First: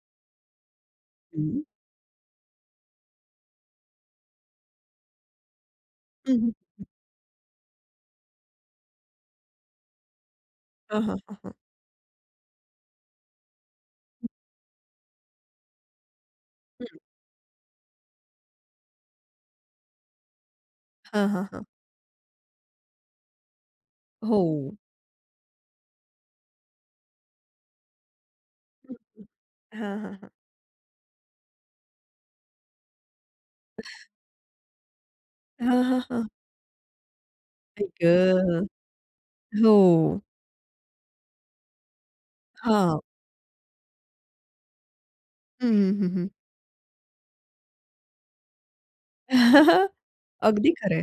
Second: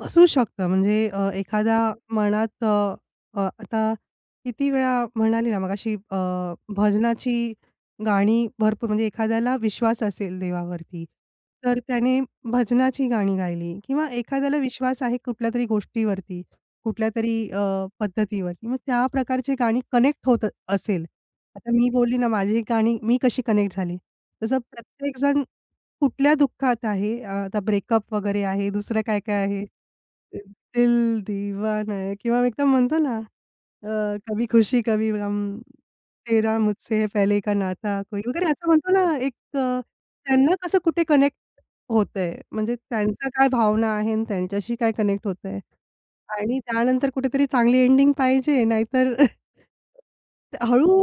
असू शकतं. म्हणजे अ, हं. एखादा मनात अ, अ, आता किती वेळा म्हणाली ना मगाशी अ, [unintelligible] भजनाची गाणी भरपूर म्हणजे एखाद्याला विश्वास असेल हां, देवावरती, हां, हां, हां. तर त्याने भजनाची गाणी गायली किंवा एखाद्याला विश्वास आहे कुठल्यातरी गोष्टीवरती हं. कुठल्यातरी अ, पद्धतीवरती, मग त्या प्रकारची गाणी कनेक्ट होत असेल. हां, हां, हां. आता मी बोलली ना माझी गाणी मी कशी कनेक्ट झाली. तसं हो. प्रत्येकजण कुठल्या दुःखात आहे, आ आता ब्रेकअप वगैरे आहे, दुसरं [unintelligible] काय-काय आहे. हां, हां, हां. दिल दीवान आहे किंवा एकदम म्हणतो ना अ कभी खुशी कवी गम, हां, हां, हां. तेरा मुझसे पहले का आई नाता वगैरे ग! असं म्हणतो ना एक अ, हो. त्यांना कसं कुठे कनेक्ट होतंय, म्हणजे हां. त्यांचा काय भावना आहे आणि त्यांच्याशी काय कनेक्ट होतंय हं, हं, हं, हं. आणि त्यानंतर कुठेतरी चांगली एंडिंग पाहिजे. नाहीतर अगदी खरंय.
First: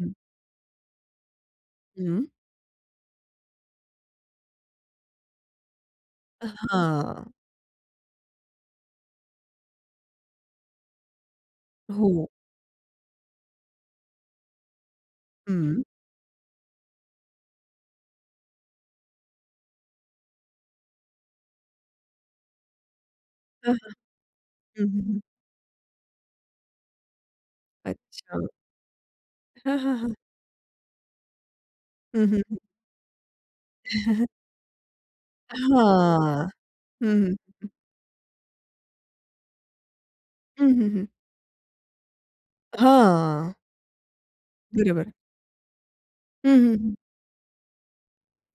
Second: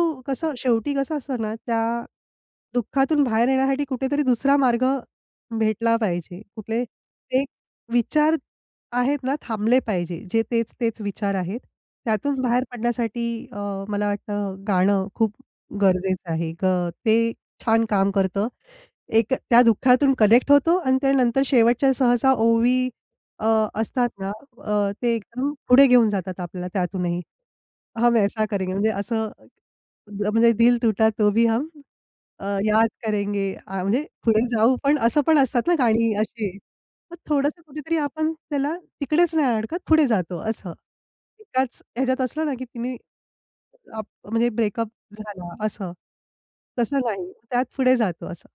हं. कसं शेवटी कसं असतं ना त्या हं. दुःखातून बाहेर येण्यासाठी कुठेतरी दुसरा मार्ग भेटला पाहिजे. कुठले हां. ते विचार आहेत ना थांबले पाहिजे. जे तेच तेच विचार आहेत. हो. त्यातून बाहेर पडण्यासाठी अ, मला वाटतं गाणं खूप हं. गरजेचं आहे. ग ते छान काम करतं. एक त्या दुःखातून कनेक्ट होतो आणि त्यानंतर शेवटच्या सहसा ओवी अ अ, हं, असतात ना, हं, अ, ते हं. एकदम पुढे घेऊन जातात आपल्याला त्यातूनही. हम ऐसा अच्छा. करेंगे म्हणजे असं हां, हां, हां. म्हणजे दिल टूटा तो भी हम हं, हं, अ, हं. याद करेंगे. अ म्हणजे पुढे जाऊ पण असं पण असतात ना गाणी हां. अशी मग हं, थोडंसं हं. कुठेतरी आपण त्याला तिकडेच नाही अडकत पुढे जातो हं, असं. हं, हं. एकाच ह्याच्यात असलं ना, की तिने हां. अप म्हणजे ब्रेकअप बरोबर. झाला असं. हं, हं, हं. तसं नाही त्यात पुढे जातो असं.